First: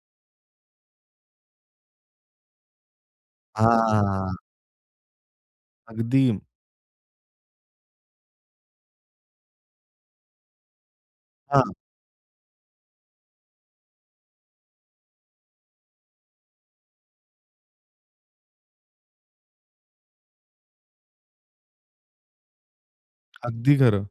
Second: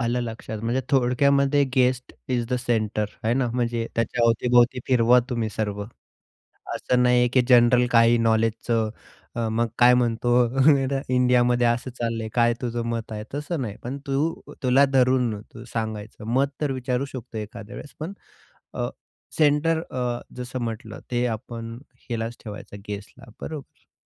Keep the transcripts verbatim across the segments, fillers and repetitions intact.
आलं लक्षात. म्हणजे थोडक्यामध्ये गेस्ट इज द सेंटर आहे ना म्हणजे त्याच्या हां. अवतीभोवती फिरवा तुम्ही सर्व. अगदी. असं नाही आहे की जनरल काही नॉलेजचं अ, मग काय म्हणतो, इंडियामध्ये हां. असं चाललंय, काय तुझं मत आहे? तसं नाही. पण तू अ, तुला धरून तू सांगायचं. मत तर विचारू शकतो एखाद्या वेळेस पण अ, सेंटर अ, जसं म्हटलं ते आपण हिलाच ठेवायचं, गेस्टला अगदी बरोबर? खरं.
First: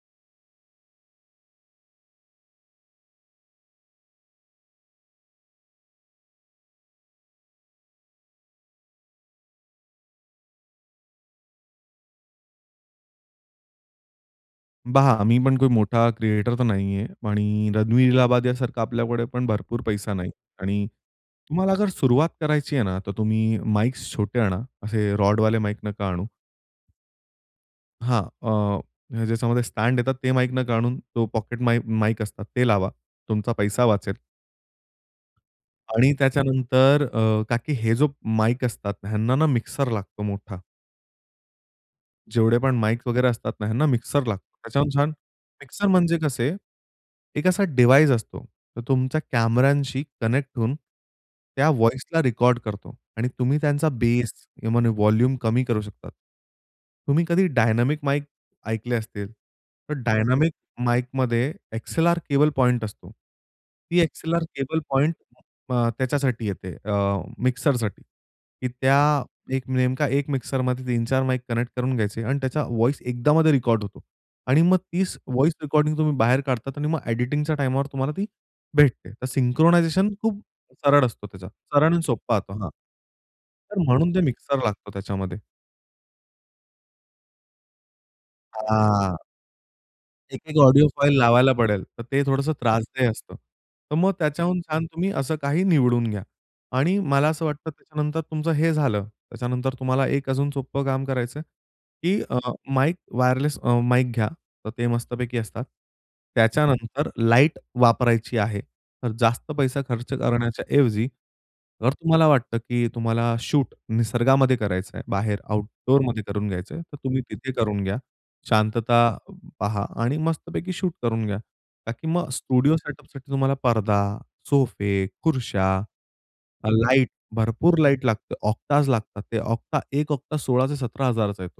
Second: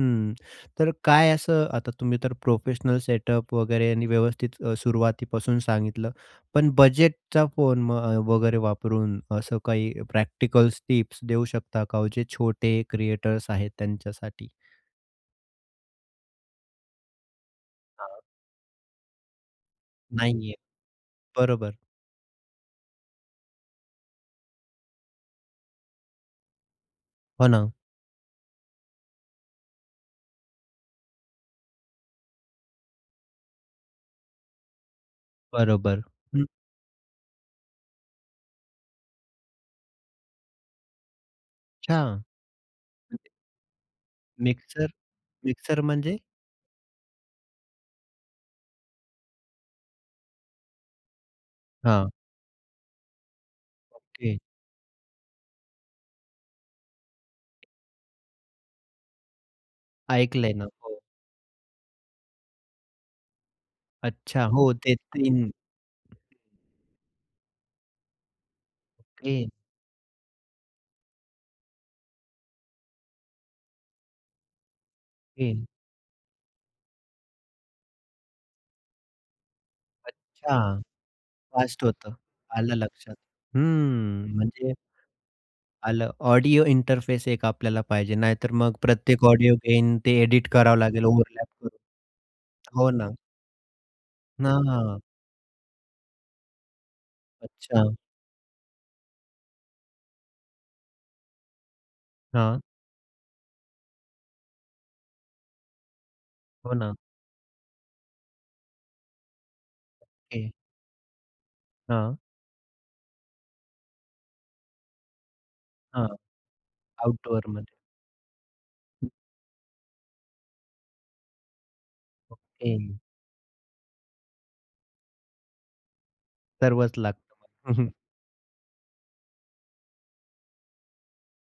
हं, तर काय असं आता तुम्ही तर प्रोफेशनल सेटअप वगैरे आणि व्यवस्थित सुरुवातीपासून सांगितलं. पण बजेटचा फोन अ, वगैरे वापरून असं काही प्रॅक्टिकल्स टिप्स देऊ शकता का हो म्हणजे जे छोटे क्रिएटर्स आहेत त्यांच्यासाठी? बहा आम्ही पण कोणी मोठा क्रिएटर तर नाही आहे आणि रणवीर हां. इलाहाबादिया सारखा आपल्याकडे पण भरपूर पैसा नाही नाही आहे, आणि तुम्हाला बरोबर. अगर सुरुवात करायची आहे ना तर तुम्ही माईक छोटे आणा. असे रोड वाले माईक नका आणू. हो ना. हां, अ, ज्याच्यामध्ये स्टॅड येतात ते माईक न आणून तो पॉकेट माई माईक असतात ते लावा. तुमचा पैसा वाचेल. बरोबर, आणि हं. त्याच्यानंतर अ, का की हे जो माइक असतात ह्यांना ना मिक्सर लागतो मोठा. अच्छा. जेवढे पण माइक वगैरे असतात ना ह्यांना मिक्सर लागतो, मिक्सर त्याच्याहून छान. मिक्सर मिक्सर म्हणजे म्हणजे? कसे? एक असा डिव्हाइस असतो तो तुमच्या कॅमेरांशी कनेक्ट होऊन, त्या हां. व्हॉइसला रेकॉर्ड करतो आणि तुम्ही त्यांचा बेस ओके. किंवा व्हॉल्युम कमी करू शकता. तुम्ही कधी डायनामिक माइक ऐकले असतील? तर डायनामिक ऐकलंय ना, हो. माइकमध्ये एक्सएलआर केबल पॉइंट असतो. ती एक्सएलआर अच्छा. हो केबल ते पॉइंट तीन. अ, त्याच्यासाठी येते अ, मिक्सरसाठी, की त्या ओके. नेमका एक मिक्सरमध्ये तीन चार माईक कनेक्ट करून घ्यायचे अन् त्याचा व्हॉइस एकदामध्ये रेकॉर्ड होतो आणि मग तीच व्हॉइस ओके. रेकॉर्डिंग तुम्ही बाहेर काढतात आणि मग एडिटिंगच्या टाईमवर तुम्हाला ती भेटते. तर सिंक्रोनायझेशन खूप अच्छा सरळ असतो त्याचा फास्ट सरळ आणि होतं. सोप्पा असतो हां, आलं लक्षात. तर म्हणून ते हं, मिक्सर म्हणजे लागतो त्याच्यामध्ये. आलं, ऑडिओ इंटरफेस एक आपल्याला पाहिजे. नाहीतर मग हां. प्रत्येक ऑडिओ गेन ते एडिट एक-एक करावं ऑडिओ लागेल फाइल लावायला ओव्हरलॅपच पडेल. तर ते थोडंसं हो त्रासदेय ना. असतं. तर मग त्याच्याहून छान हां. तुम्ही असं काही निवडून घ्या आणि मला असं वाटतं अच्छा. त्याच्यानंतर तुमचं हे झालं, त्याच्यानंतर तुम्हाला एक अजून सोपं काम करायचंय, की अ, हां. माईक वायरलेस अ, माईक घ्या. तर ते मस्तपैकी असतात. हो ना. त्याच्यानंतर लाईट वापरायची आहे तर जास्त पैसा खर्च ओके. करण्याच्या ऐवजी जर हां. तुम्हाला वाटतं, की तुम्हाला शूट निसर्गामध्ये करायचं आहे, बाहेर हां, आउटडोअरमध्ये करून घ्यायचंय तर तुम्ही तिथे आउटडोअरमध्ये. करून घ्या. शांतता पहा आणि मस्तपैकी शूट करून घ्या. का की मग स्टुडिओ ओके. सेटअपसाठी तुम्हाला पडदा, सोफे, खुर्च्या, अ, सर्वच लाईट लागतं. हं, भरपूर हं. लाईट लागते, ऑक्टाज लागतात ते. ऑक्टा एक ऑक्टा सोळा ते सतरा हजार चा येतो.